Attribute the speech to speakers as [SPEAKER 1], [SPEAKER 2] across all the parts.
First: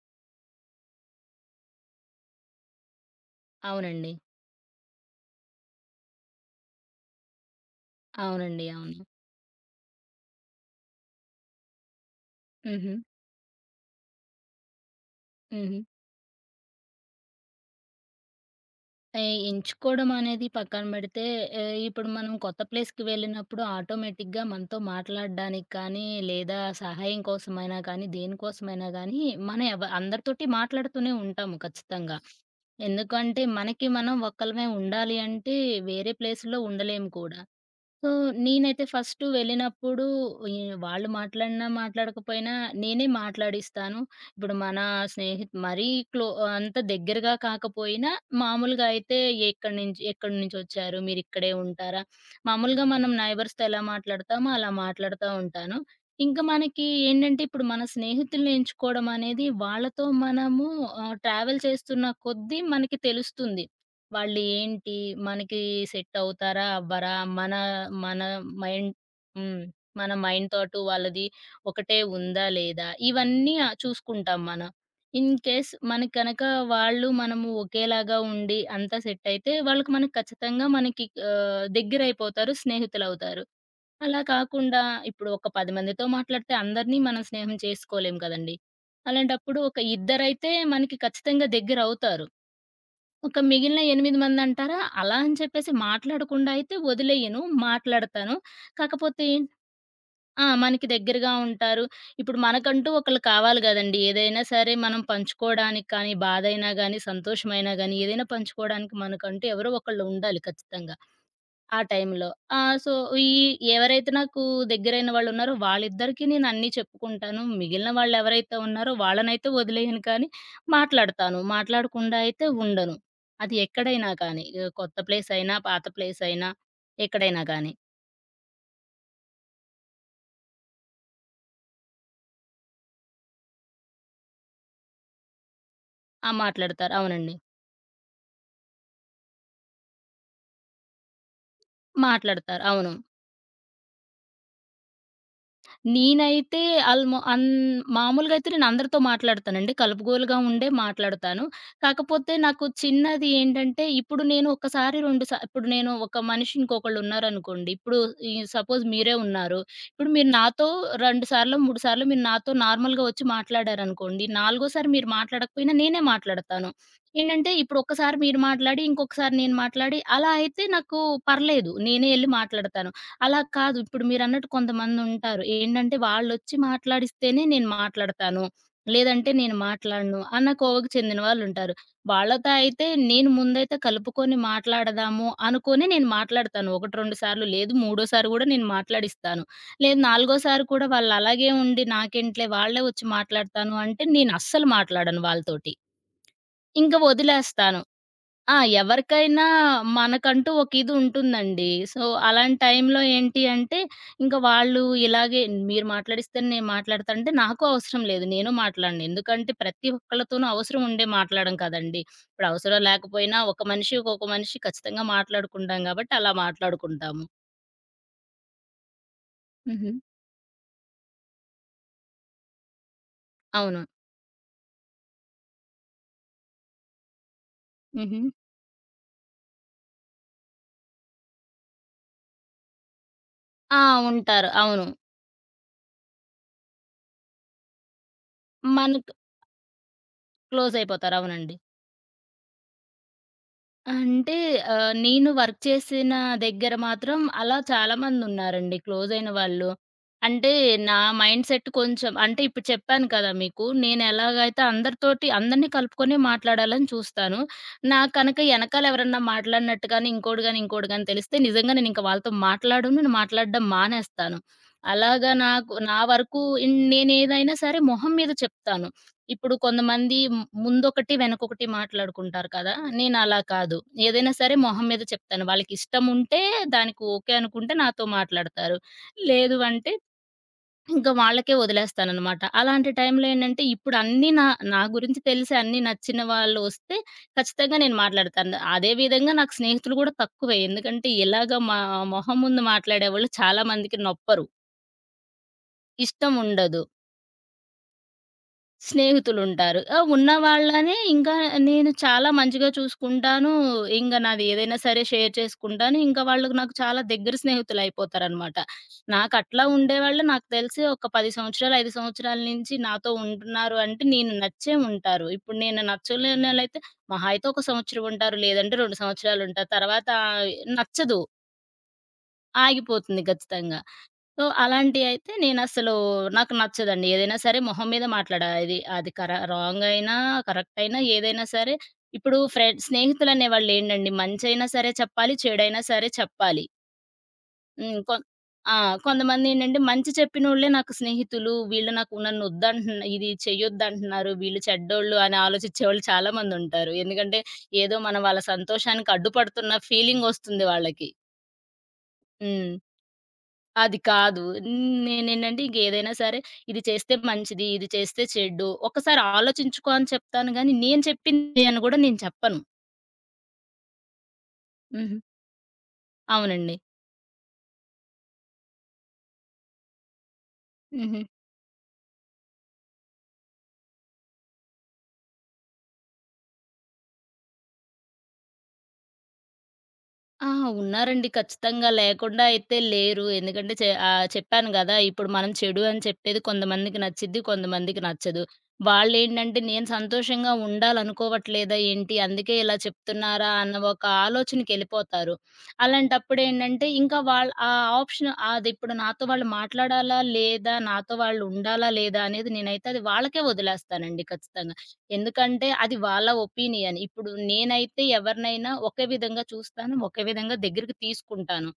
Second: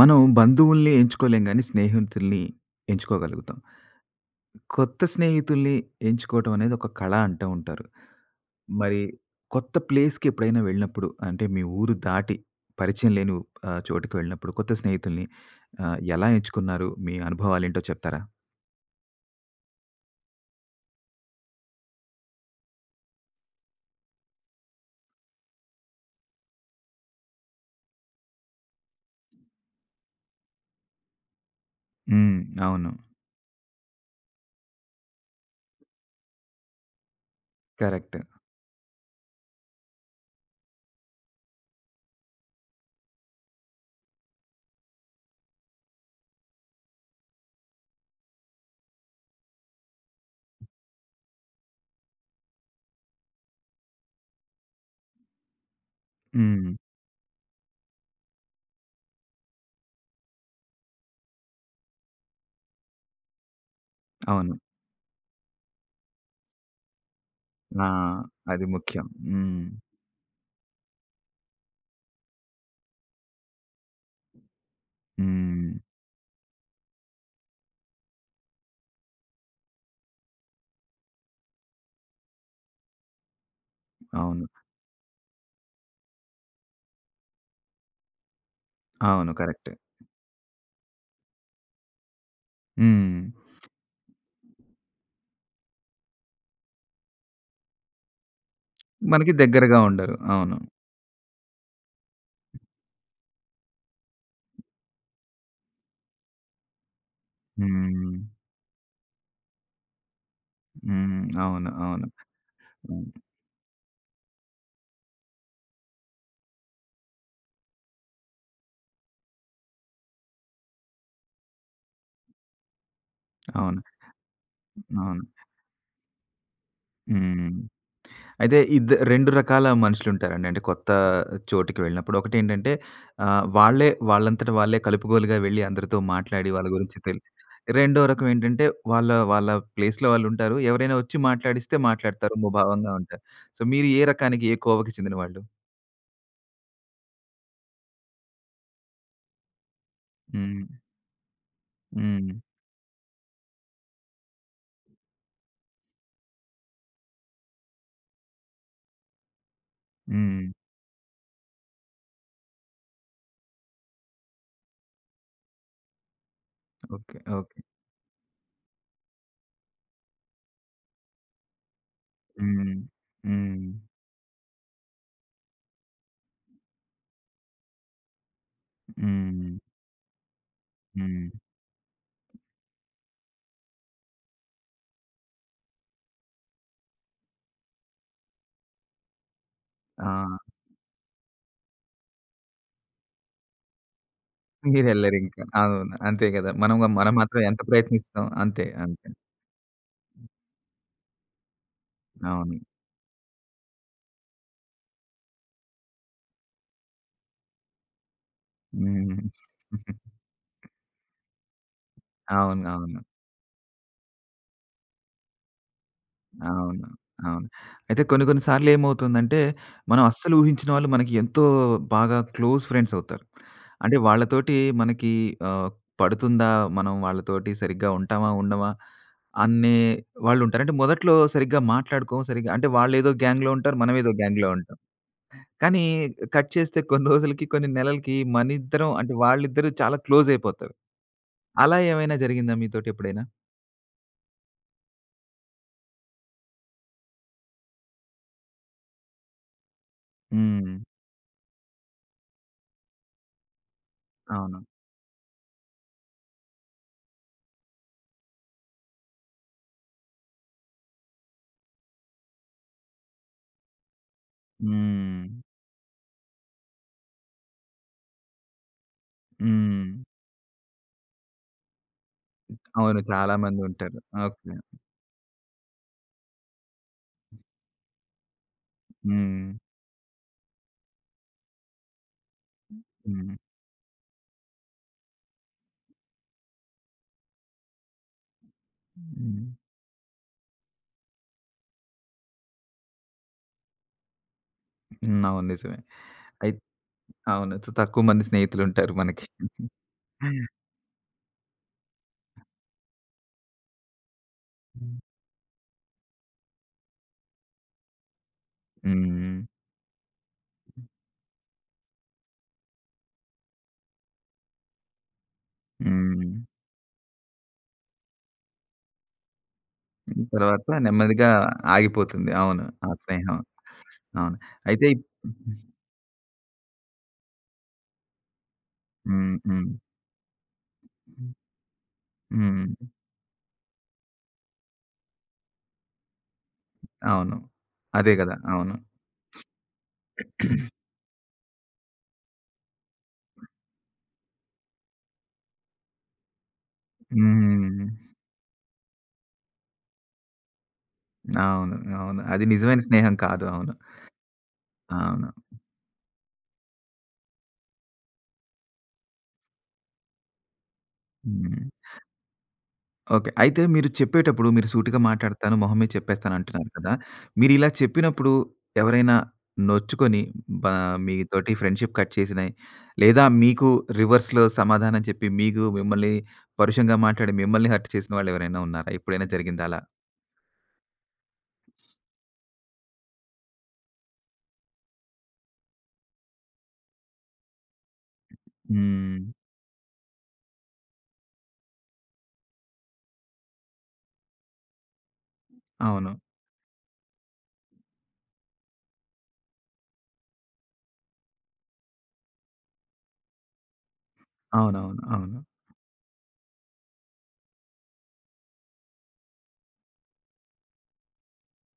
[SPEAKER 1] మనం బంధువుల్ని ఎంచుకోలేం గానీ, స్నేహితుల్ని ఎంచుకోగలుగుతాం.
[SPEAKER 2] అవునండి.
[SPEAKER 1] కొత్త స్నేహితుల్ని ఎంచుకోవటం అనేది ఒక కళ అంటూ ఉంటారు.
[SPEAKER 2] అవునండి.
[SPEAKER 1] మరి
[SPEAKER 2] అవును.
[SPEAKER 1] కొత్త ప్లేస్‌కి ఎప్పుడైనా వెళ్ళినప్పుడు అంటే మీ ఊరు దాటి
[SPEAKER 2] హుహు.
[SPEAKER 1] పరిచయం లేని చోటుకి వెళ్ళినప్పుడు కొత్త స్నేహితుల్ని
[SPEAKER 2] హుహు.
[SPEAKER 1] ఎలా ఎంచుకున్నారు? మీ అనుభవాలేంటో చెప్తారా?
[SPEAKER 2] ఏ ఎంచుకోవడం అనేది పక్కన పెడితే ఇప్పుడు మనం కొత్త ప్లేస్‌కి వెళ్ళినప్పుడు ఆటోమేటిక్‌గా మనతో మాట్లాడడానికి కానీ, లేదా సహాయం కోసమైనా కానీ, దేనికోసమైనా గానీ, మనం అందరితోటి మాట్లాడుతూనే ఉంటాము ఖచ్చితంగా.
[SPEAKER 1] హ్మ్. అవును.
[SPEAKER 2] ఎందుకంటే మనకి మనం ఒక్కలమే ఉండాలి అంటే వేరే ప్లేస్‌లో ఉండలేము కూడా. So,
[SPEAKER 1] correct.
[SPEAKER 2] నేనైతే ఫస్టు వెళ్ళినప్పుడు ఈ వాళ్ళు మాట్లాడినా, మాట్లాడకపోయినా నేనే మాట్లాడిస్తాను. ఇప్పుడు మన స్నేహిత్ మరీ క్లో అంత దగ్గరగా కాకపోయినా మామూలుగా అయితే ఎక్కడి నుంచొచ్చారు? మీరిక్కడే ఉంటారా? మామూలుగా మనం నైబర్స్‌తో ఎలా మాట్లాడతామో అలా మాట్లాడుతా ఉంటాను. ఇంకా
[SPEAKER 1] హ్మ్.
[SPEAKER 2] మనకి ఏంటంటే, ఇప్పుడు మన స్నేహితుల్ని ఎంచుకోవడం అనేది వాళ్ళతో మనము ట్రావెల్ చేస్తున్న కొద్దీ మనకి తెలుస్తుంది. వాళ్ళు
[SPEAKER 1] అవును.
[SPEAKER 2] ఏంటి? మనకి సెట్ అవుతారా? అవ్వరా? మన
[SPEAKER 1] ఆ!
[SPEAKER 2] మన
[SPEAKER 1] అది
[SPEAKER 2] మైండ్
[SPEAKER 1] ముఖ్యం.
[SPEAKER 2] హ్మ్.
[SPEAKER 1] హ్మ్.
[SPEAKER 2] మన మైండ్‌తోటు వాళ్ళది ఒకటే ఉందా? లేదా? ఇవన్నీ చూసుకుంటాం మనం. ఇన్ కేస్
[SPEAKER 1] హ్మ్.
[SPEAKER 2] మనకు గనక వాళ్ళు, మనము ఒకేలాగా ఉండి అంతా సెట్ అయితే వాళ్ళకి మనకి ఖచ్చితంగా మనకి దగ్గరైపోతారు. స్నేహితులవుతారు. అలా
[SPEAKER 1] అవును.
[SPEAKER 2] కాకుండా ఇప్పుడు ఒక 10 మందితో మాట్లాడితే అందరినీ మనం స్నేహం చేసుకోలేం కదండీ!
[SPEAKER 1] అవును.
[SPEAKER 2] అలాంటప్పుడు
[SPEAKER 1] కరెక్ట్.
[SPEAKER 2] ఒక ఇద్దరైతే మనకి ఖచ్చితంగా దగ్గరవుతారు.
[SPEAKER 1] హ్మ్.
[SPEAKER 2] ఒక మిగిలిన 8 మందంటారా? అలా అని చెప్పేసి మాట్లాడకుండా అయితే వదిలేయను. మాట్లాడతాను. కాకపోతే
[SPEAKER 1] మనకి దగ్గరగా ఉండరు.
[SPEAKER 2] ఆ!
[SPEAKER 1] అవును.
[SPEAKER 2] మనకి దగ్గరగా ఉంటారు. ఇప్పుడు మనకంటూ ఒకళ్ళు కావాలి గదండీ! ఏదైనా సరే మనం పంచుకోవడానికి కానీ, బాధైనా గానీ, సంతోషమైనా గానీ,
[SPEAKER 1] హ్మ్.
[SPEAKER 2] ఏదైనా పంచుకోవడానికి మనకంటూ ఎవరో ఒకళ్ళు ఉండాలి ఖచ్చితంగా.
[SPEAKER 1] హ్మ్. అవును.
[SPEAKER 2] ఆ
[SPEAKER 1] అవును.
[SPEAKER 2] టైంలో. ఆ! సో,
[SPEAKER 1] హ్మ్.
[SPEAKER 2] ఈ ఎవరైతే నాకు దగ్గరైన వాళ్ళున్నారో వాళ్ళిద్దరికీ నేనన్నీ చెప్పుకుంటాను. మిగిలిన వాళ్ళెవరైతే ఉన్నారో వాళ్ళనైతే వదిలేయను కానీ, మాట్లాడతాను. మాట్లాడకుండా అయితే ఉండను. అది
[SPEAKER 1] అవును.
[SPEAKER 2] ఎక్కడైనా కానీ. కొత్త
[SPEAKER 1] అవును.
[SPEAKER 2] ప్లేసయినా, పాత ప్లేసయినా ఎక్కడైనా
[SPEAKER 1] హ్మ్.
[SPEAKER 2] గానీ.
[SPEAKER 1] అయితే 2 రకాల మనుషులుంటారండి. అంటే కొత్త చోటికి వెళ్ళినప్పుడు. ఒకటేంటంటే వాళ్ళే వాళ్ళంతట వాళ్ళే కలుపుగోలుగా వెళ్ళి అందరితో
[SPEAKER 2] ఆ!
[SPEAKER 1] మాట్లాడి వాళ్ళ
[SPEAKER 2] మాట్లాడతారు.
[SPEAKER 1] గురించి
[SPEAKER 2] అవునండి.
[SPEAKER 1] రెండో రకం ఏంటంటే వాళ్ళ వాళ్ళ ప్లేస్‌లో వాళ్ళుంటారు. ఎవరైనా వచ్చి మాట్లాడిస్తే మాట్లాడతారు.
[SPEAKER 2] మాట్లాడతారు.
[SPEAKER 1] ముభావంగా
[SPEAKER 2] అవును.
[SPEAKER 1] ఉంటారు. సో, మీరు ఏ రకానికి ఏ కోవకి చెందిన వాళ్ళు?
[SPEAKER 2] నేనైతే ఆల్‌మో అన్ మామూలుగా అయితే నేను అందరితో మాట్లాడతానండి. కలుపుగోలుగా
[SPEAKER 1] హ్మ్.
[SPEAKER 2] ఉండే మాట్లాడతాను.
[SPEAKER 1] హ్మ్.
[SPEAKER 2] కాకపోతే నాకు చిన్నది ఏంటంటే, ఇప్పుడు నేను ఒక్కసారి, 2 సా ఇప్పుడు నేను ఒక మనిషి ఇంకొకళ్ళు ఉన్నారనుకోండి. ఇప్పుడు సపోజ్ మీరే ఉన్నారు. ఇప్పుడు మీరు
[SPEAKER 1] హ్మ్.
[SPEAKER 2] నాతో 2 సార్లో, 3 సార్లో మీరు నాతో నార్మల్‌గా వచ్చి మాట్లాడారనుకోండి. నాలుగోసారి మీరు మాట్లాడకపోయినా నేనే మాట్లాడతాను.
[SPEAKER 1] ఓకే.
[SPEAKER 2] ఏంటంటే,
[SPEAKER 1] ఓకే.
[SPEAKER 2] ఇప్పుడు ఒక్కసారి మీరు మాట్లాడి, ఇంకొకసారి నేను మాట్లాడి అలా అయితే నాకు పర్లేదు. నేనే ఎళ్లి
[SPEAKER 1] హ్మ్.
[SPEAKER 2] మాట్లాడతాను. అలా
[SPEAKER 1] హ్మ్.
[SPEAKER 2] కాదు. ఇప్పుడు మీరన్నట్టు కొంతమందుంటారు. ఏంటంటే వాళ్ళొచ్చి మాట్లాడిస్తేనే నేను మాట్లాడతాను. లేదంటే
[SPEAKER 1] హ్మ్.
[SPEAKER 2] నేను మాట్లాడను అన్న కోవకు చెందిన
[SPEAKER 1] హ్మ్.
[SPEAKER 2] వాళ్ళుంటారు. వాళ్ళతో అయితే నేను ముందైతే కలుపుకొని మాట్లాడదాము అనుకోని నేను మాట్లాడతాను. 1, 2 సార్లు లేదు మూడోసారి గూడా నేను మాట్లాడిస్తాను. లేదు
[SPEAKER 1] ఆ!
[SPEAKER 2] నాలుగోసారి కూడా వాళ్ళలాగే ఉండి నాకేంటిలే వాళ్ళే వచ్చి మాట్లాడతాను అంటే నేనస్సలు మాట్లాడను
[SPEAKER 1] మీరెళ్లరింక.
[SPEAKER 2] వాళ్ళతోటి.
[SPEAKER 1] అవును. అంతే గదా! మనం
[SPEAKER 2] ఇంక
[SPEAKER 1] మనం మాత్రం ఎంత
[SPEAKER 2] వదిలేస్తాను.
[SPEAKER 1] ప్రయత్నిస్తాం.
[SPEAKER 2] ఆ!
[SPEAKER 1] అంతే. అంతే.
[SPEAKER 2] ఎవరికైనా మనకంటూ ఒక ఇది ఉంటుందండి. సో,
[SPEAKER 1] అవును.
[SPEAKER 2] అలాంటి టైంలో ఏంటి అంటే, ఇంక వాళ్ళు ఇలాగే మీరు మాట్లాడిస్తేనే నేను మాట్లాడతా అంటే, నాకు అవసరం లేదు. నేను మాట్లాడను.
[SPEAKER 1] హ్మ్.
[SPEAKER 2] ఎందుకంటే ప్రతి ఒక్కళ్ళతోనూ అవసరం ఉండే మాట్లాడడం కదండీ. ఇప్పుడు
[SPEAKER 1] అవును.
[SPEAKER 2] అవసరం
[SPEAKER 1] అవును.
[SPEAKER 2] లేకపోయినా ఒక మనిషి, ఒక్కొక్క మనిషి ఖచ్చితంగా మాట్లాడుకుంటాం కాబట్టి అలా
[SPEAKER 1] అవును.
[SPEAKER 2] మాట్లాడుకుంటాము.
[SPEAKER 1] అవును. అయితే కొన్ని కొన్ని సార్లు ఏమవుతుందంటే,
[SPEAKER 2] హుహు.
[SPEAKER 1] మనం అస్సలు ఊహించిన వాళ్ళు మనకి ఎంతో బాగా క్లోజ్ ఫ్రెండ్స్ అవుతారు.
[SPEAKER 2] అవును.
[SPEAKER 1] అంటే వాళ్ళతోటి మనకి ఆహ్, పడుతుందా? మనం వాళ్ళతోటి సరిగ్గా
[SPEAKER 2] హుహు.
[SPEAKER 1] ఉంటామా? ఉండమా? అనే వాళ్ళుంటారు. అంటే మొదట్లో సరిగ్గా మాట్లాడుకోము. సరిగ్గా అంటే వాళ్ళేదో గ్యాంగ్‌లో ఉంటారు.
[SPEAKER 2] ఆ!
[SPEAKER 1] మనమేదో గ్యాంగ్‌లో
[SPEAKER 2] ఉంటారు.
[SPEAKER 1] ఉంటాం.
[SPEAKER 2] అవును.
[SPEAKER 1] కానీ కట్ చేస్తే కొన్ని రోజులకి, కొన్ని నెలలకి మనిద్దరం
[SPEAKER 2] మనకు
[SPEAKER 1] అంటే వాళ్ళిద్దరూ చాలా క్లోజయిపోతారు.
[SPEAKER 2] క్లోజ్ అయిపోతారు. అవునండి.
[SPEAKER 1] అలా ఏమైనా జరిగిందా మీతోటెప్పుడైనా?
[SPEAKER 2] అంటే నేను వర్క్ చేసిన దగ్గర మాత్రం అలా చాలామందున్నారండి క్లోజయిన వాళ్ళు. అంటే
[SPEAKER 1] హ్మ్.
[SPEAKER 2] నా మైండ్ సెట్ కొంచెం అంటే ఇప్పుడు చెప్పాను కదా మీకు.
[SPEAKER 1] అవును.
[SPEAKER 2] నేనెలాగైతే అందరితోటి అందరిని కలుపుకొనే మాట్లాడాలని చూస్తాను. నాకు కనుక ఎనకాల ఎవరన్నా మాట్లాడినట్టు గాని, ఇంకోటి గాని, ఇంకోటి గాని తెలిస్తే నిజంగా నేనింక వాళ్ళతో మాట్లాడను. నేను మాట్లాడడం మానేస్తాను.
[SPEAKER 1] హ్మ్.
[SPEAKER 2] అలాగా నాకు నా వరకు నేనేదైనా సరే మొహం మీద చెప్తాను. ఇప్పుడు
[SPEAKER 1] హ్మ్.
[SPEAKER 2] కొంతమంది ముందొకటి, వెనకొకటి మాట్లాడుకుంటారు కదా!
[SPEAKER 1] అవును. చాలా
[SPEAKER 2] నేనలా కాదు.
[SPEAKER 1] మందుంటారు.
[SPEAKER 2] ఏదైనా
[SPEAKER 1] ఓకే.
[SPEAKER 2] సరే మొహం మీద చెప్తాను. వాళ్ళకిష్టముంటే దానికి ఓకే అనుకుంటే నాతో మాట్లాడతారు.
[SPEAKER 1] హ్మ్.
[SPEAKER 2] లేదు అంటే ఇంక వాళ్ళకే వదిలేస్తాననమాట. అలాంటి టైంలో
[SPEAKER 1] హ్మ్.
[SPEAKER 2] ఏంటంటే ఇప్పుడు అన్నీ నా నా గురించి తెలిసి అన్నీ నచ్చిన వాళ్ళు వస్తే ఖచ్చితంగా నేను మాట్లాడతాను. అదే విధంగా
[SPEAKER 1] హ్మ్.
[SPEAKER 2] నాకు స్నేహితులు కూడా తక్కువే. ఎందుకంటే ఇలాగ మా మొహం ముందు మాట్లాడేవాళ్ళు చాలా మందికి నొప్పరు.
[SPEAKER 1] అవును. నిజమే.
[SPEAKER 2] ఇష్టం
[SPEAKER 1] అయి
[SPEAKER 2] ఉండదు.
[SPEAKER 1] అవును. తక్కువ మంది స్నేహితులుంటారు మనకి.
[SPEAKER 2] స్నేహితులుంటారు. ఆ! ఉన్న వాళ్ళనే ఇంకా నేను చాలా మంచిగా చూసుకుంటాను. ఇంగ నాది ఏదైనా సరే షేర్ చేసుకుంటాను. ఇంకా వాళ్ళు నాకు చాలా దగ్గర స్నేహితులయిపోతారనమాట.
[SPEAKER 1] హ్మ్.
[SPEAKER 2] నాకట్లా ఉండేవాళ్ళు నాకు తెలిసి ఒక 10 సంవత్సరాలు, 5 సంవత్సరాల నుంచి నాతో ఉంటున్నారు అంటే నేను నచ్చే ఉంటారు. ఇప్పుడు నేను
[SPEAKER 1] హ్మ్.
[SPEAKER 2] నచ్చలేనోళ్ళైతే మహా అయితే ఒక సంవత్సరం ఉంటారు. లేదంటే 2 సంవత్సరాలుంటారు. తర్వాత ఆ,
[SPEAKER 1] తర్వాత
[SPEAKER 2] నచ్చదు.
[SPEAKER 1] నెమ్మదిగా ఆగిపోతుంది. అవును. ఆ
[SPEAKER 2] ఆగిపోతుంది
[SPEAKER 1] స్నేహం.
[SPEAKER 2] ఖచ్చితంగా.
[SPEAKER 1] అవును.
[SPEAKER 2] సో,
[SPEAKER 1] అయితే
[SPEAKER 2] అలాంటియైతే నేనసలు నాకు నచ్చదండి. ఏదైనా సరే మొహం మీద మాట్లాడా ఇది అది
[SPEAKER 1] హ్మ్. హ్మ్.
[SPEAKER 2] రాంగ్ అయినా, కరెక్ట్ అయినా ఏదైనా సరే ఇప్పుడు
[SPEAKER 1] హ్మ్.
[SPEAKER 2] స్నేహితులనే వాళ్ళేంటండి మంచైనా సరే చెప్పాలి, చెడైనా సరే చెప్పాలి.
[SPEAKER 1] అవును.
[SPEAKER 2] హ్మ్.
[SPEAKER 1] అదే గదా! అవును.
[SPEAKER 2] ఆ! కొంతమందేంటంటే మంచి చెప్పినోళ్ళే నాకు స్నేహితులు, వీళ్ళు నాకు నన్నొద్దంటున్న ఇది చెయ్యొద్దంటున్నారు, వీళ్ళు చెడ్డోళ్ళు అని ఆలోచించేవాళ్ళు చాలా మందుంటారు. ఎందుకంటే
[SPEAKER 1] హ్మ్.
[SPEAKER 2] ఏదో మనం వాళ్ళ సంతోషానికి అడ్డుపడుతున్న ఫీలింగొస్తుంది వాళ్ళకి.
[SPEAKER 1] అవును. అవును. అది
[SPEAKER 2] హ్మ్.
[SPEAKER 1] నిజమైన స్నేహం కాదు. అవును.
[SPEAKER 2] అది కాదు. హ్మ్.
[SPEAKER 1] అవును.
[SPEAKER 2] నేనేంటంటే ఇంకేదైనా సరే ఇది చేస్తే మంచిది, ఇది చేస్తే చెడ్డు. ఒక్కసారి ఆలోచించుకో అని చెప్తాను గానీ, నేను
[SPEAKER 1] హ్మ్.
[SPEAKER 2] చెప్పింది అని గూడా నేను చెప్పను.
[SPEAKER 1] ఓకే. అయితే మీరు చెప్పేటప్పుడు మీరు సూటిగా
[SPEAKER 2] హుహు.
[SPEAKER 1] మాట్లాడతాను, మొహం మీద చెప్పేస్తాను అంటున్నారు
[SPEAKER 2] అవునండి.
[SPEAKER 1] కదా! మీరిలా చెప్పినప్పుడు ఎవరైనా నొచ్చుకొని బ
[SPEAKER 2] హుహు.
[SPEAKER 1] మీతోటి ఫ్రెండ్‌షిప్ కట్ చేసినయి, లేదా మీకు రివర్స్‌లో సమాధానం చెప్పి మీకు మిమ్మల్ని పరుషంగా మాట్లాడి మిమ్మల్ని హర్ట్ చేసిన వాళ్ళెవరైనా ఉన్నారా? ఎప్పుడైనా జరిగిందా అలా?
[SPEAKER 2] ఆ! ఉన్నారండి. ఖచ్చితంగా లేకుండా అయితే లేరు. ఎందుకంటే చెప్పాను గదా! ఇప్పుడు మనం చెడు అని చెప్పేది కొంతమందికి నచ్చిద్ది, కొంతమందికి నచ్చదు.
[SPEAKER 1] హ్మ్.
[SPEAKER 2] వాళ్ళేంటంటే నేను సంతోషంగా ఉండాలనుకోవట్లేదా ఏంటి? అందుకే ఇలా చెప్తున్నారా? అన్న ఒక ఆలోచనకెళ్ళిపోతారు.
[SPEAKER 1] అవును.
[SPEAKER 2] అలాంటప్పుడేంటంటే ఇంకా వాళ్ళ ఆప్షన్ అదిప్పుడు నాతో వాళ్ళు మాట్లాడాలా? లేదా? నాతో వాళ్ళు ఉండాలా? లేదా? అనేది నేనైతే అది వాళ్ళకే వదిలేస్తానండి ఖచ్చితంగా.
[SPEAKER 1] అవునవును. అవును.
[SPEAKER 2] ఎందుకంటే అది వాళ్ళ ఒపీనియన్. ఇప్పుడు నేనైతే ఎవరినైనా ఒకే విధంగా చూస్తాను. ఒకే విధంగా దగ్గరికి తీసుకుంటాను.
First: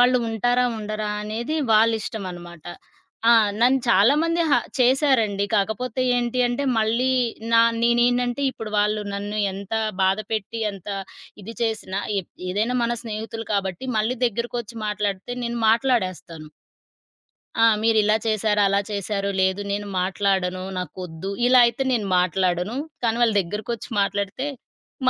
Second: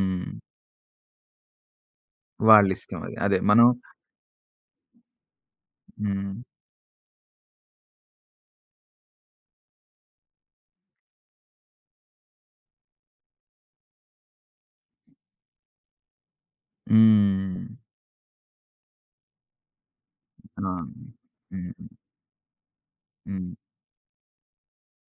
[SPEAKER 2] వాళ్ళు ఉంటారా? ఉండరా? అనేది వాళ్ళిష్టం అనమాట.
[SPEAKER 1] వాళ్ళిష్టం అది.
[SPEAKER 2] ఆ!
[SPEAKER 1] అదే మనం
[SPEAKER 2] నన్ను చాలామంది చేశారండి. కాకపోతే
[SPEAKER 1] హ్మ్.
[SPEAKER 2] ఏంటి అంటే మళ్ళీ నేనేంటంటే ఇప్పుడు వాళ్ళు నన్ను ఎంత బాధపెట్టి, ఎంత ఇది చేసినా ఏదైనా మన స్నేహితులు కాబట్టి మళ్ళీ దగ్గరకొచ్చి మాట్లాడితే నేను మాట్లాడేస్తాను.
[SPEAKER 1] హ్మ్.
[SPEAKER 2] ఆ! మీరిలా చేశారు, అలా చేశారు, లేదు నేను మాట్లాడను,
[SPEAKER 1] అవును.
[SPEAKER 2] నాకొద్దు, ఇలా అయితే
[SPEAKER 1] హ్మ్.
[SPEAKER 2] నేను మాట్లాడను. కానీ వాళ్ళ
[SPEAKER 1] హ్మ్.
[SPEAKER 2] దగ్గరకొచ్చి మాట్లాడితే,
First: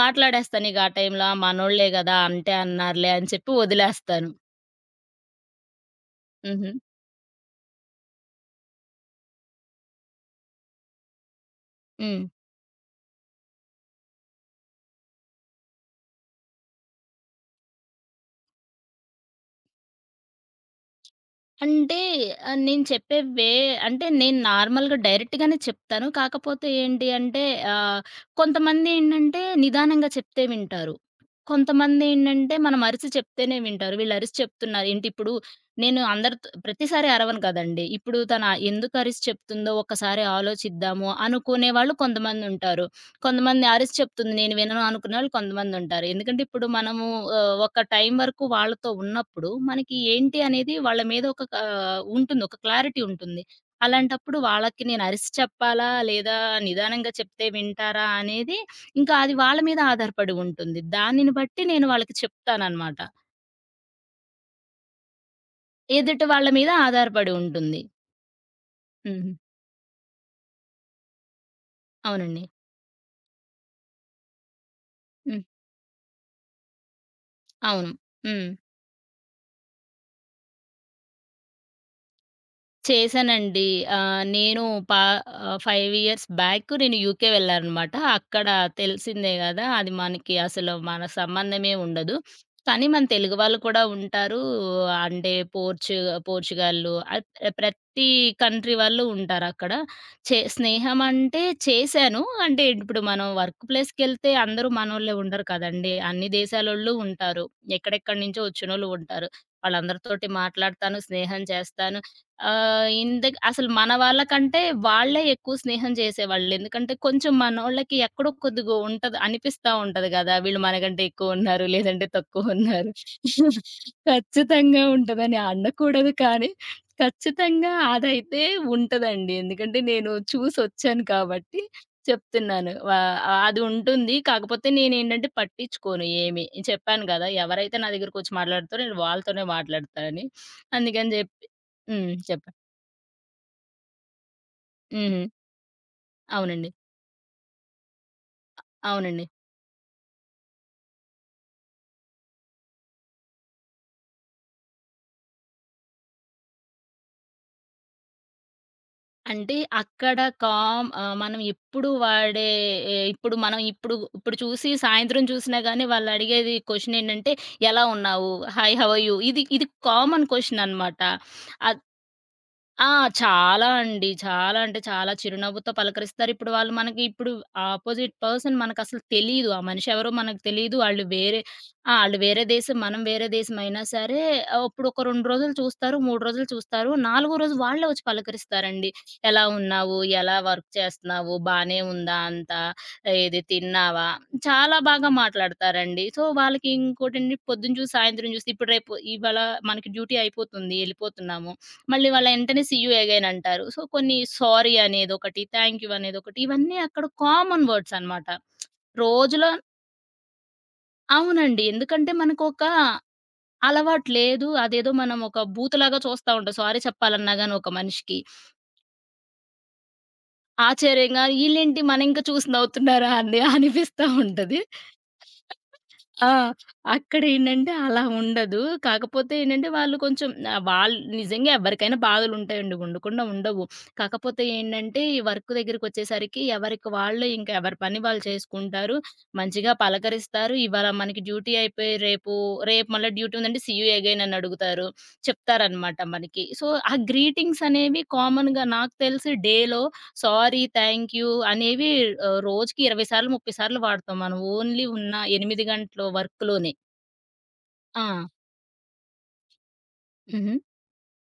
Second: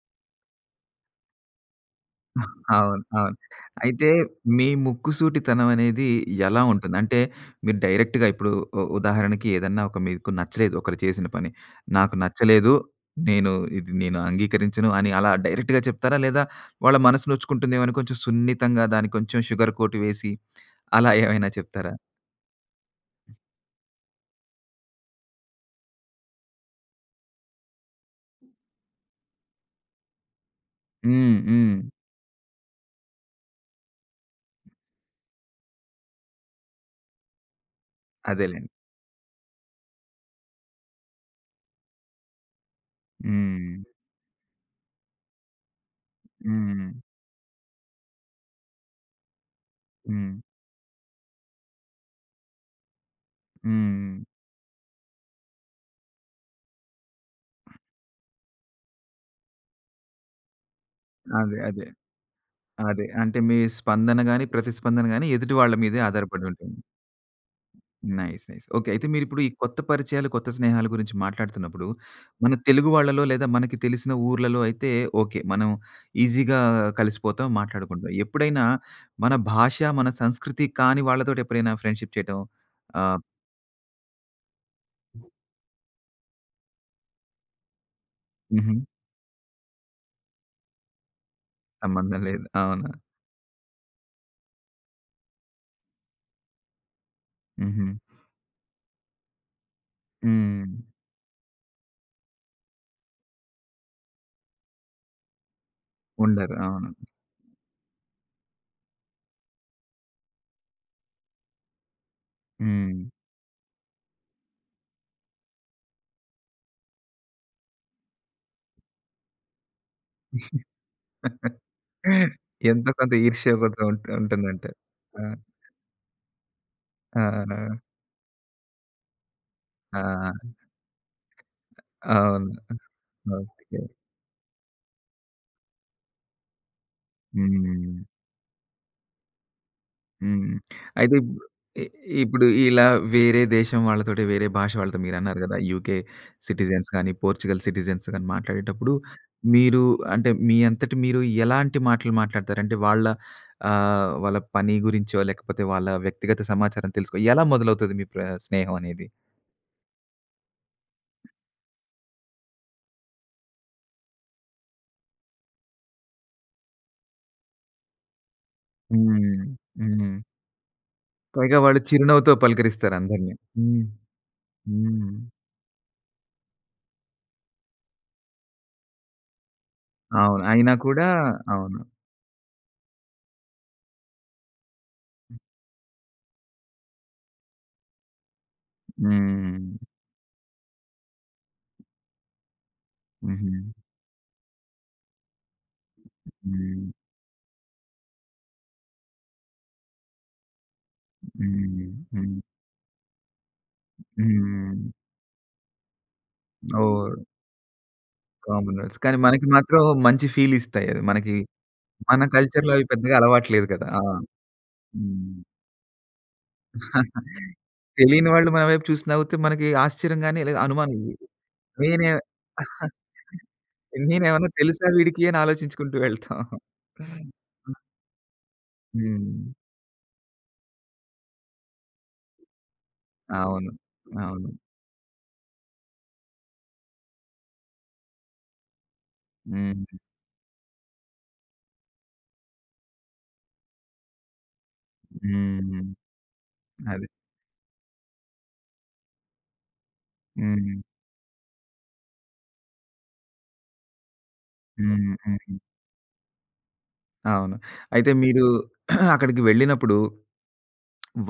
[SPEAKER 2] మాట్లాడేస్తాను ఇక ఆ టైంలో. ఆ! మనోళ్ళే గదా! అంటే
[SPEAKER 1] అవును.
[SPEAKER 2] అన్నారులే అని
[SPEAKER 1] అవును.
[SPEAKER 2] చెప్పి
[SPEAKER 1] అయితే
[SPEAKER 2] వదిలేస్తాను.
[SPEAKER 1] మీ ముక్కుసూటితనం అనేది ఎలా
[SPEAKER 2] హుహు.
[SPEAKER 1] ఉంటుంది? అంటే మీరు డైరెక్ట్‌గా ఇప్పుడు ఉదాహరణకి ఏదన్నా ఒక మీకు నచ్చలేదు ఒకరు చేసిన పని. నాకు
[SPEAKER 2] హ్మ్.
[SPEAKER 1] నచ్చలేదు. నేను ఇది నేను అంగీకరించను అని అలా డైరెక్ట్‌గా చెప్తారా? లేదా వాళ్ళ మనసు నొచ్చుకుంటుందేమో అని కొంచెం సున్నితంగా దానికి కొంచెం షుగర్ కోట్ వేసి అలా ఏమైనా చెప్తారా?
[SPEAKER 2] అంటే ఆహ్, నేను చెప్పే వే అంటే నేను నార్మల్‌గా డైరెక్ట్‌గానే చెప్తాను. కాకపోతే ఏంటి అంటే ఆహ్, కొంతమందేంటంటే నిదానంగా చెప్తే వింటారు.
[SPEAKER 1] హ్మ్. హ్మ్.
[SPEAKER 2] కొంతమందేంటంటే మనం అరిసి చెప్తేనే వింటారు. వీళ్ళు అరిసి చెప్తున్నారు. ఏంటి ఇప్పుడు నేను అందరితో ప్రతిసారి అరవను కదండీ! ఇప్పుడు తను
[SPEAKER 1] అదేలెండి.
[SPEAKER 2] ఎందుకు అరిసి చెప్తుందో ఒక్కసారి ఆలోచిద్దాము అనుకునే వాళ్ళు కొంతమందుంటారు. కొంతమంది
[SPEAKER 1] హ్మ్.
[SPEAKER 2] అరిసి చెప్తుంది నేను వినను అనుకునేవాళ్ళు కొంతమందుంటారు. ఎందుకంటే ఇప్పుడు
[SPEAKER 1] హ్మ్.
[SPEAKER 2] మనము ఒక టైం వరకు వాళ్ళతో ఉన్నప్పుడు మనకి
[SPEAKER 1] హ్మ్.
[SPEAKER 2] ఏంటి అనేది వాళ్ళ మీద ఒక క ఉంటుంది. ఒక క్లారిటీ ఉంటుంది.
[SPEAKER 1] హ్మ్.
[SPEAKER 2] అలాంటప్పుడు వాళ్ళకి నేను అరిసి చెప్పాలా? లేదా నిదానంగా చెప్తే వింటారా? అనేది ఇంకా అది వాళ్ళ మీద ఆధారపడి ఉంటుంది. దానిని
[SPEAKER 1] అదే.
[SPEAKER 2] బట్టి
[SPEAKER 1] అదే.
[SPEAKER 2] నేను వాళ్ళకి చెప్తాననమాట.
[SPEAKER 1] అదే. అంటే మీ స్పందన గాని, ప్రతిస్పందన గాని ఎదుటి వాళ్ళ మీదే
[SPEAKER 2] ఎదుటి
[SPEAKER 1] ఆధారపడి
[SPEAKER 2] వాళ్ళ మీద
[SPEAKER 1] ఉంటుంది.
[SPEAKER 2] ఆధారపడి ఉంటుంది.
[SPEAKER 1] నైస్. నైస్. ఓకే. అయితే
[SPEAKER 2] హుహు.
[SPEAKER 1] మీరిప్పుడు ఈ కొత్త పరిచయాలు, కొత్త స్నేహాల గురించి మాట్లాడుతున్నప్పుడు,
[SPEAKER 2] అవునండి.
[SPEAKER 1] మన తెలుగు వాళ్ళలో లేదా మనకి తెలిసిన ఊర్లలో అయితే ఓకే.
[SPEAKER 2] హ్మ్.
[SPEAKER 1] మనం ఈజీగా కలిసిపోతాం,
[SPEAKER 2] అవును.
[SPEAKER 1] మాట్లాడుకుంటాం.
[SPEAKER 2] హ్మ్.
[SPEAKER 1] ఎప్పుడైనా మన భాష, మన సంస్కృతి కాని వాళ్ళతోటి ఎప్పుడైనా ఫ్రెండ్‌షిప్ చేయటం ఆహ్,
[SPEAKER 2] చేశానండి. ఆహ్, నేను పా ఆహ్, 5 ఇయర్స్ బ్యాక్ నేను యూకే వెళ్ళాననమాట. అక్కడ
[SPEAKER 1] హుహు.
[SPEAKER 2] తెలిసిందే గదా! అది మనకి అసలు మన సంబంధమే ఉండదు.
[SPEAKER 1] సంబంధం లేదు.
[SPEAKER 2] కానీ
[SPEAKER 1] అవును.
[SPEAKER 2] మన తెలుగు వాళ్ళు కూడా ఉంటారు. అంటే పోర్చుగల్లు
[SPEAKER 1] హుహు.
[SPEAKER 2] ప్రతి కంట్రీ వాళ్ళు ఉంటారక్కడ.
[SPEAKER 1] హ్మ్.
[SPEAKER 2] స్నేహం అంటే చేశాను. అంటే ఇప్పుడు మనం వర్క్ ప్లేస్‌కెళ్తే అందరూ మనోళ్ళే ఉండరు కదండీ! అన్ని
[SPEAKER 1] ఉండరు. అవును.
[SPEAKER 2] దేశాలోళ్ళు ఉంటారు. ఎక్కడెక్కడి నుంచో వచ్చినోళ్ళు ఉంటారు. వాళ్ళందరితోటి మాట్లాడతాను, స్నేహం చేస్తాను. ఆహ్,
[SPEAKER 1] హ్మ్.
[SPEAKER 2] ఇందక్ అసలు మన వాళ్ళకంటే వాళ్ళే ఎక్కువ స్నేహం జేసేవాళ్ళు. ఎందుకంటే కొంచెం మనోళ్ళకి ఎక్కడో కొద్దిగో ఉంటది. అనిపిస్తా ఉంటది గదా! వీళ్ళు మనకంటే ఎక్కువున్నారు, లేదంటే
[SPEAKER 1] ఎంతో
[SPEAKER 2] తక్కువున్నారు.
[SPEAKER 1] కొంత ఈర్ష్య ఒకటి ఉంటుందంట.
[SPEAKER 2] ఖచ్చితంగా
[SPEAKER 1] ఆ!
[SPEAKER 2] ఉంటదని అనకూడదు కానీ,
[SPEAKER 1] ఆ!
[SPEAKER 2] ఖచ్చితంగా అదైతే ఉంటదండి. ఎందుకంటే నేను
[SPEAKER 1] ఆ!
[SPEAKER 2] చూసొచ్చాను కాబట్టి
[SPEAKER 1] అవును.
[SPEAKER 2] చెప్తున్నాను. అది
[SPEAKER 1] ఓకే.
[SPEAKER 2] ఉంటుంది. కాకపోతే నేనేంటంటే పట్టించుకోను ఏమి. చెప్పాను గదా! ఎవరైతే నా
[SPEAKER 1] హ్మ్.
[SPEAKER 2] దగ్గరకొచ్చి మాట్లాడతారో నేను వాళ్ళతోనే మాట్లాడతానని.
[SPEAKER 1] హ్మ్.
[SPEAKER 2] అందుకని
[SPEAKER 1] అయితే
[SPEAKER 2] జెప్పి
[SPEAKER 1] ఇ
[SPEAKER 2] హ్మ్.
[SPEAKER 1] ఇప్పుడు
[SPEAKER 2] చెప్పండి.
[SPEAKER 1] ఇలా వేరే దేశం వాళ్ళతోటి, వేరే భాష వాళ్ళతో
[SPEAKER 2] హుహు.
[SPEAKER 1] మీరన్నారు గదా! యూకే
[SPEAKER 2] అవునండి.
[SPEAKER 1] సిటిజన్స్ గానీ, పోర్చుగల్ సిటిజన్స్ గానీ మాట్లాడేటప్పుడు
[SPEAKER 2] అవునండి.
[SPEAKER 1] మీరు అంటే మీ అంతట మీరు ఎలాంటి మాటలు మాట్లాడతారు? అంటే వాళ్ళ వాళ్ళ పని గురించో, లేకపోతే వాళ్ళ వ్యక్తిగత సమాచారం ఎలా మొదలవుతది మీ స్నేహం అనేది?
[SPEAKER 2] అంటే మనం ఎప్పుడు వాడే ఇప్పుడు మనం ఇప్పుడు ఇప్పుడు చూసి సాయంత్రం చూసినా గాని వాళ్ళడిగేది క్వెషన్ ఏంటంటే, "ఎలా ఉన్నావు? Hi how are you?"
[SPEAKER 1] హ్మ్.
[SPEAKER 2] ఇది ఇది
[SPEAKER 1] హ్మ్.
[SPEAKER 2] కామన్ క్వెషన్ అనమాట.
[SPEAKER 1] పైగా వాళ్ళు చిరునవ్వుతో
[SPEAKER 2] ఆ!
[SPEAKER 1] పలకరిస్తారు అందరిని.
[SPEAKER 2] చాలా
[SPEAKER 1] హ్మ్.
[SPEAKER 2] అండి. చాలా అంటే చాలా
[SPEAKER 1] హ్మ్.
[SPEAKER 2] చిరునవ్వుతో పలకరిస్తారు. ఇప్పుడు వాళ్ళు మనకి ఇప్పుడు ఆపోజిట్ పర్సన్ మనకసలు తెలీదు. ఆ మనిషి ఎవరో మనకు
[SPEAKER 1] అవును. అయినా
[SPEAKER 2] తెలీదు. ఆళ్ళు
[SPEAKER 1] కూడా
[SPEAKER 2] వేరే
[SPEAKER 1] అవును.
[SPEAKER 2] ఆ! ఆళ్ళు వేరే దేశం, మనం వేరే దేశం అయినా సరే ఇప్పుడు ఒక 2 రోజులు చూస్తారు, 3 రోజులు చూస్తారు. నాలుగో రోజు వాళ్ళే వచ్చి పలకరిస్తారండి. "ఎలా
[SPEAKER 1] హ్మ్.
[SPEAKER 2] ఉన్నావు? ఎలా వర్క్ చేస్తున్నావు? బానే ఉందా అంతా? ఏది
[SPEAKER 1] హుహు.
[SPEAKER 2] తిన్నావా?" చాలా బాగా మాట్లాడతారండి. సో, వాళ్ళకి
[SPEAKER 1] హ్మ్.
[SPEAKER 2] ఇంకోటండి పొద్దున చూసి, సాయంత్రం చూసి ఇప్పుడు రేపు ఇవాళ మనకి డ్యూటీ అయిపోతుంది. ఎళ్ళిపోతున్నాము.
[SPEAKER 1] హ్మ్.
[SPEAKER 2] మళ్ళీ వాళ్ళ
[SPEAKER 1] హ్మ్.
[SPEAKER 2] ఎంటనే సీ యూ అగైన్ అంటారు. సో, కొన్ని సారీ
[SPEAKER 1] హ్మ్.
[SPEAKER 2] అనేదొకటి, థాంక్ యూ అనేదొకటి ఇవన్నీ అక్కడ
[SPEAKER 1] ఓహ్!
[SPEAKER 2] కామన్ వర్డ్స్ అనమాట.
[SPEAKER 1] Common words. కానీ మనకి
[SPEAKER 2] రోజులో
[SPEAKER 1] మాత్రం మంచి ఫీల్ ఇస్తాయి అవి. మనకి
[SPEAKER 2] అవునండి. ఎందుకంటే
[SPEAKER 1] మన
[SPEAKER 2] మనకొక
[SPEAKER 1] కల్చర్‌లో అవి పెద్దగా అలవాట్లేదు కదా! ఆ!
[SPEAKER 2] అలవాటు లేదు. అదేదో మనం
[SPEAKER 1] హ్మ్.
[SPEAKER 2] ఒక భూతలాగా చూస్తా ఉంటాం. సారీ చెప్పాలన్నా గాని ఒక మనిషికి.
[SPEAKER 1] తెలియని వాళ్ళు మన వైపు చూసి నవ్వితే మనకి ఆశ్చర్యంగాని లేదా అనుమానం
[SPEAKER 2] ఆశ్చర్యంగా ఈళ్ళేంటి
[SPEAKER 1] నేనే
[SPEAKER 2] మనింకా చూసి నవ్వుతున్నారా అండి అనిపిస్తా
[SPEAKER 1] నేనేమన్నా
[SPEAKER 2] ఉంటది.
[SPEAKER 1] తెలుసా వీడికి అని ఆలోచించుకుంటూ
[SPEAKER 2] ఆ!
[SPEAKER 1] వెళ్తాం.
[SPEAKER 2] అక్కడేంటంటే అలా ఉండదు. కాకపోతే
[SPEAKER 1] హ్మ్.
[SPEAKER 2] ఏంటంటే వాళ్ళు కొంచెం వాళ్ళు నిజంగా ఎవరికైనా బాధలుంటాయండి. ఉండకుండా ఉండవు.
[SPEAKER 1] అవును.
[SPEAKER 2] కాకపోతే
[SPEAKER 1] అవును.
[SPEAKER 2] ఏంటంటే ఈ వర్క్ దగ్గరికొచ్చేసరికి ఎవరికి వాళ్ళు ఇంకా ఎవరి పని వాళ్ళు చేసుకుంటారు. మంచిగా
[SPEAKER 1] హ్మ్.
[SPEAKER 2] పలకరిస్తారు. ఇవాళ మనకి డ్యూటీ అయిపోయి రేపు మళ్ళా డ్యూటీ ఉందంటే సీ యూ అగైన్ అని అడుగుతారు.
[SPEAKER 1] హ్మ్.
[SPEAKER 2] చెప్తారనమాట మనకి. సో, ఆ
[SPEAKER 1] అదే.
[SPEAKER 2] గ్రీటింగ్స్ అనేవి కామన్‌గా నాకు తెలిసి డేలో సారీ,
[SPEAKER 1] హ్మ్.
[SPEAKER 2] థాంక్ యూ అనేవి రోజుకి 20 సార్లు, 30 సార్లు వాడతాం మనం. ఓన్లీ
[SPEAKER 1] హ్మ్.
[SPEAKER 2] ఉన్న
[SPEAKER 1] హ్మ్.
[SPEAKER 2] 8 గంటలు వర్క్‌లోనే.
[SPEAKER 1] అవును. అయితే
[SPEAKER 2] ఆ!
[SPEAKER 1] మీరు అక్కడికి వెళ్ళినప్పుడు
[SPEAKER 2] హుహు.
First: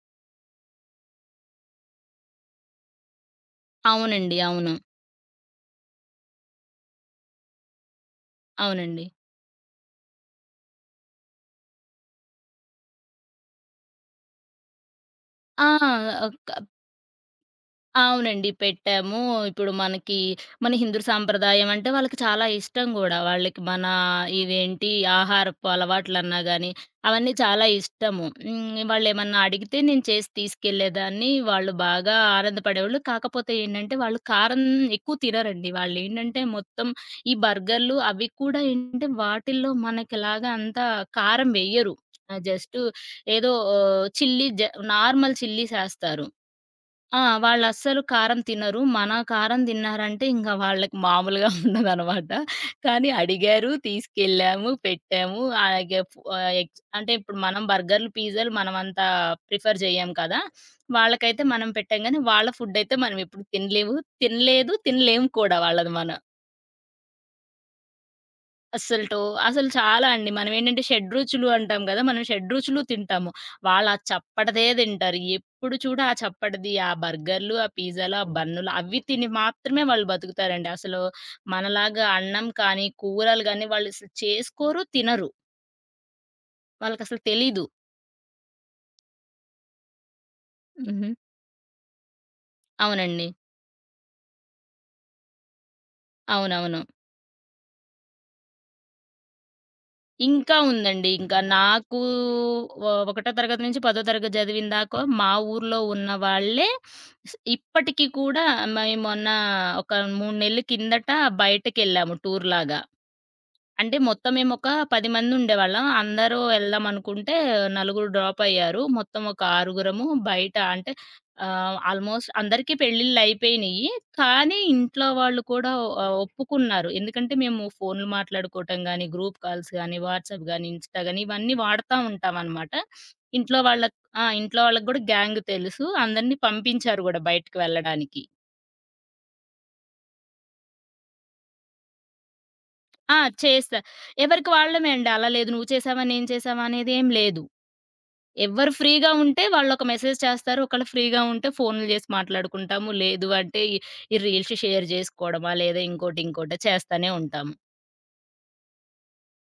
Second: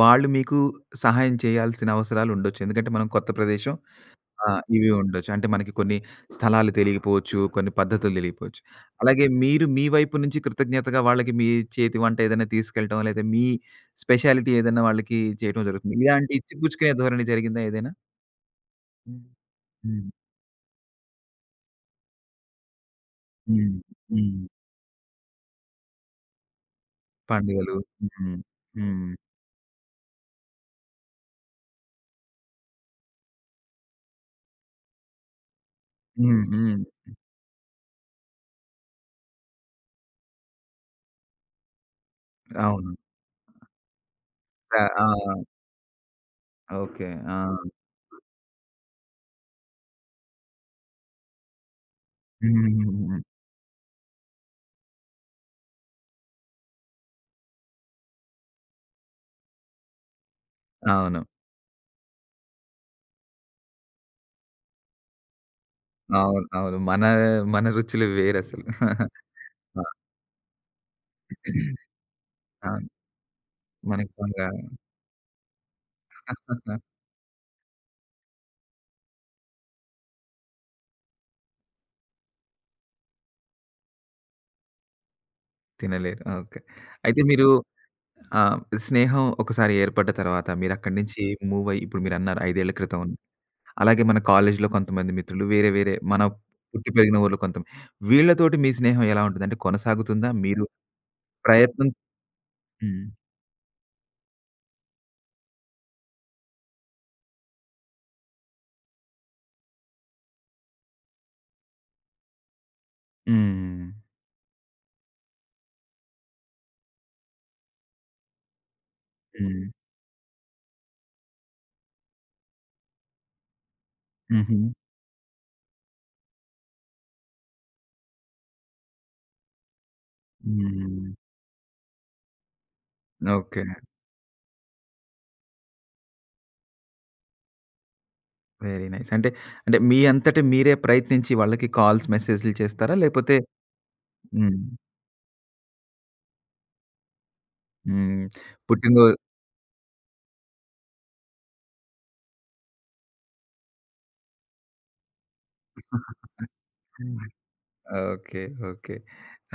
[SPEAKER 1] వాళ్ళు మీకు సహాయం చేయాల్సిన అవసరాలుండొచ్చు. ఎందుకంటే మనం కొత్త ప్రదేశం
[SPEAKER 2] అవునండి.
[SPEAKER 1] ఆ!
[SPEAKER 2] అవును.
[SPEAKER 1] ఇవి ఉండొచ్చు. అంటే మనకి కొన్ని స్థలాలు తెలియకపోవచ్చు, కొన్ని పద్ధతులు తెలియకపోవచ్చు.
[SPEAKER 2] అవునండి.
[SPEAKER 1] అలాగే మీరు మీ వైపు నుంచి కృతజ్ఞతగా వాళ్ళకి మీ చేతి వంట ఏదైనా తీసుకెళ్ళటం, లేదా మీ స్పెషాలిటీ ఏదైనా వాళ్ళకి చేయటం
[SPEAKER 2] ఆ!
[SPEAKER 1] జరుగుతుంది. ఇలాంటి ఇచ్చిపుచ్చుకునే ధోరణి జరిగిందా ఏదైనా?
[SPEAKER 2] అవునండి. పెట్టాము.
[SPEAKER 1] హ్మ్.
[SPEAKER 2] ఇప్పుడు
[SPEAKER 1] హ్మ్.
[SPEAKER 2] మనకి మన హిందూ సాంప్రదాయం అంటే వాళ్ళకి చాలా ఇష్టం గూడా. వాళ్ళకి
[SPEAKER 1] హ్మ్.
[SPEAKER 2] మన
[SPEAKER 1] హ్మ్.
[SPEAKER 2] ఇవేంటి ఆహారపు అలవాట్లన్నా గాని, అవన్నీ చాలా
[SPEAKER 1] పండుగలు.
[SPEAKER 2] ఇష్టము.
[SPEAKER 1] హ్మ్.
[SPEAKER 2] హ్మ్.
[SPEAKER 1] హ్మ్.
[SPEAKER 2] వాళ్ళేమన్నా అడిగితే నేను చేసి తీసుకెళ్ళేదాన్ని. వాళ్ళు బాగా ఆనందపడేవాళ్ళు. కాకపోతే ఏంటంటే, వాళ్ళు కారం ఎక్కువ తినరండి. వాళ్ళేంటంటే,
[SPEAKER 1] హ్మ్. హ్మ్.
[SPEAKER 2] మొత్తం ఈ బర్గర్‌లు అవి కూడా ఏంటంటే, వాటిల్లో మనకిలాగా అంత కారం వెయ్యరు. జస్టు
[SPEAKER 1] అవును.
[SPEAKER 2] ఏదో చిల్లీ జ
[SPEAKER 1] ఆ! ఆ!
[SPEAKER 2] నార్మల్ చిల్లీసేస్తారు.
[SPEAKER 1] ఓకే.
[SPEAKER 2] ఆ!
[SPEAKER 1] ఆ!
[SPEAKER 2] వాళ్ళస్సలు కారం తినరు. మన కారం తిన్నారంటే ఇంక వాళ్ళకి మామూలుగా ఉండదనమాట. కానీ
[SPEAKER 1] హుహుహుహు.
[SPEAKER 2] అడిగారు, తీసుకెళ్ళాము, పెట్టాము. అలాగే ఎగ్స్ అంటే ఇప్పుడు మనం బర్గర్‌లు, పిజ్జాలు మనమంత ప్రిఫర్ జేయం కదా!
[SPEAKER 1] అవును.
[SPEAKER 2] వాళ్ళకైతే మనం పెట్టాం గానీ, వాళ్ళ ఫుడ్ అయితే మనం ఎప్పుడు తినలేవు. తినలేదు, తినలేము కూడా వాళ్ళది మనం.
[SPEAKER 1] అవును. అవును. మన మన రుచులు వేరసలు.
[SPEAKER 2] అస్సలటో అసలు
[SPEAKER 1] ఆ!
[SPEAKER 2] చాలా అండి. మనమేంటంటే షడ్‌రుచులు అంటాం గదా! మనం షడ్‌రుచులు
[SPEAKER 1] అవును.
[SPEAKER 2] తింటాము. వాళ్ళా
[SPEAKER 1] మనకి బాగా
[SPEAKER 2] చప్పటిదే తింటారు. ఎప్పుడు చూడు ఆ చప్పటిది, ఆ బర్గర్‌లు, ఆ పిజ్జాలు, ఆ బన్నులు అవి తిని మాత్రమే వాళ్ళు బతుకుతారండి. అసలు మనలాగా అన్నం కానీ, కూరలు గానీ వాళ్ళసలు చేసుకోరు, తినరు.
[SPEAKER 1] తినలేరు. ఓకే.
[SPEAKER 2] వాళ్ళకసలు
[SPEAKER 1] అయితే మీరు
[SPEAKER 2] తెలీదు.
[SPEAKER 1] ఆహ్, స్నేహం ఒకసారి ఏర్పడ్డ తర్వాత మీరక్కడి
[SPEAKER 2] హుహు.
[SPEAKER 1] నుంచి మూవయ్యి ఇప్పుడు మీరన్నారు 5 ఏళ్ల క్రితం అని.
[SPEAKER 2] అవునండి.
[SPEAKER 1] అలాగే మన కాలేజ్‌లో కొంతమంది మిత్రులు వేరే వేరే మన
[SPEAKER 2] అవునవును.
[SPEAKER 1] పుట్టి పెరిగిన ఊర్లో కొంత వీళ్ళతోటి మీ స్నేహం ఎలా ఉంటది? అంటే కొనసాగుతుందా?
[SPEAKER 2] ఇంకా
[SPEAKER 1] మీరు
[SPEAKER 2] ఉందండి. ఇంకా
[SPEAKER 1] ప్రయత్నం
[SPEAKER 2] నాకు
[SPEAKER 1] హ్మ్.
[SPEAKER 2] ఒకటో తరగతి నుంచి పదో తరగతి చదివిన దాకా మా ఊర్లో ఉన్న వాళ్ళే ఇప్పటికి కూడా మేము మొన్న ఒక 3 నెలల కిందట బయటకెళ్ళాము టూర్‌లాగా.
[SPEAKER 1] హ్మ్.
[SPEAKER 2] అంటే మొత్తం మేమొక 10 మందుండేవాళ్ళం. అందరూ ఎళ్దామనుకుంటే నలుగురు డ్రాపయ్యారు. మొత్తం ఒక
[SPEAKER 1] హ్మ్.
[SPEAKER 2] ఆరుగురము బయట అంటే ఆల్‌మోస్ట్ అందరికీ పెళ్ళిళ్ళయిపోయినియి.
[SPEAKER 1] హుహు.
[SPEAKER 2] కానీ ఇంట్లో వాళ్ళు కూడా ఒప్పుకున్నారు. ఎందుకంటే మేము ఫోన్లు మాట్లాడుకోవటం గానీ, గ్రూప్ కాల్స్ గానీ, వాట్సాప్ గానీ, ఇన్‌స్టా
[SPEAKER 1] హ్మ్.
[SPEAKER 2] గానీ ఇవన్నీ వాడతా ఉంటామనమాట. ఇంట్లో
[SPEAKER 1] ఓకే.
[SPEAKER 2] వాళ్ళకి ఆ! ఇంట్లో వాళ్ళకి గూడా గ్యాంగ్ తెలుసు. అందరిని పంపించారు గూడా బయటికి వెళ్ళడానికి.
[SPEAKER 1] Very nice. అంటే, అంటే మీ అంతట మీరే ప్రయత్నించి వాళ్ళకి కాల్స్, మెసేజ్‌లు చేస్తారా?
[SPEAKER 2] ఆ!
[SPEAKER 1] లేపోతే
[SPEAKER 2] చేస్తా ఎవరికి
[SPEAKER 1] హ్మ్.
[SPEAKER 2] వాళ్ళమే అండి. అలా లేదు నువ్వు చేసావా, నేను చేసావా అనేదేం లేదు.
[SPEAKER 1] హ్మ్.
[SPEAKER 2] ఎవ్వరు
[SPEAKER 1] పుట్టినరో
[SPEAKER 2] ఫ్రీగా ఉంటే వాళ్ళొక మెసేజ్ చేస్తారు. ఒకళ్ళు ఫ్రీగా ఉంటే ఫోన్‌లు చేసి మాట్లాడుకుంటాము. లేదు అంటే ఈ ఈ రీల్స్ షేర్ చేసుకోవడమా లేదా ఇంకోటి ఇంకోటో చేస్తానే ఉంటాము.
[SPEAKER 1] ఓకే. ఓకే.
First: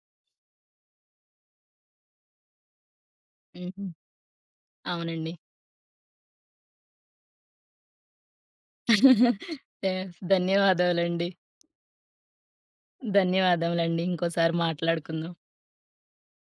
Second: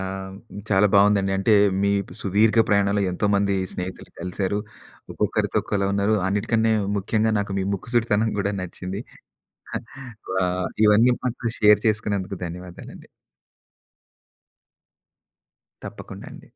[SPEAKER 1] ఆహ్, చాలా బావుందండి. అంటే మీ సుదీర్ఘ ప్రయాణంలో ఎంతోమంది
[SPEAKER 2] హుహు.
[SPEAKER 1] స్నేహితులు కలిసారు.
[SPEAKER 2] అవునండి.
[SPEAKER 1] ఒక్కొక్కరితో ఒకలా ఉన్నారు. అన్నిటికన్నా ముఖ్యంగా నాకు మీ ముక్కుసూటితనం గూడా నచ్చింది.
[SPEAKER 2] యాహ్!
[SPEAKER 1] ఇవన్నీ
[SPEAKER 2] ధన్యవాదాలండి.
[SPEAKER 1] మాతో షేర్ చేసుకున్నందుకు ధన్యవాదాలండి.
[SPEAKER 2] ధన్యవాదములండి. ఇంకోసారి మాట్లాడుకుందాం.
[SPEAKER 1] తప్పకుండా అండి.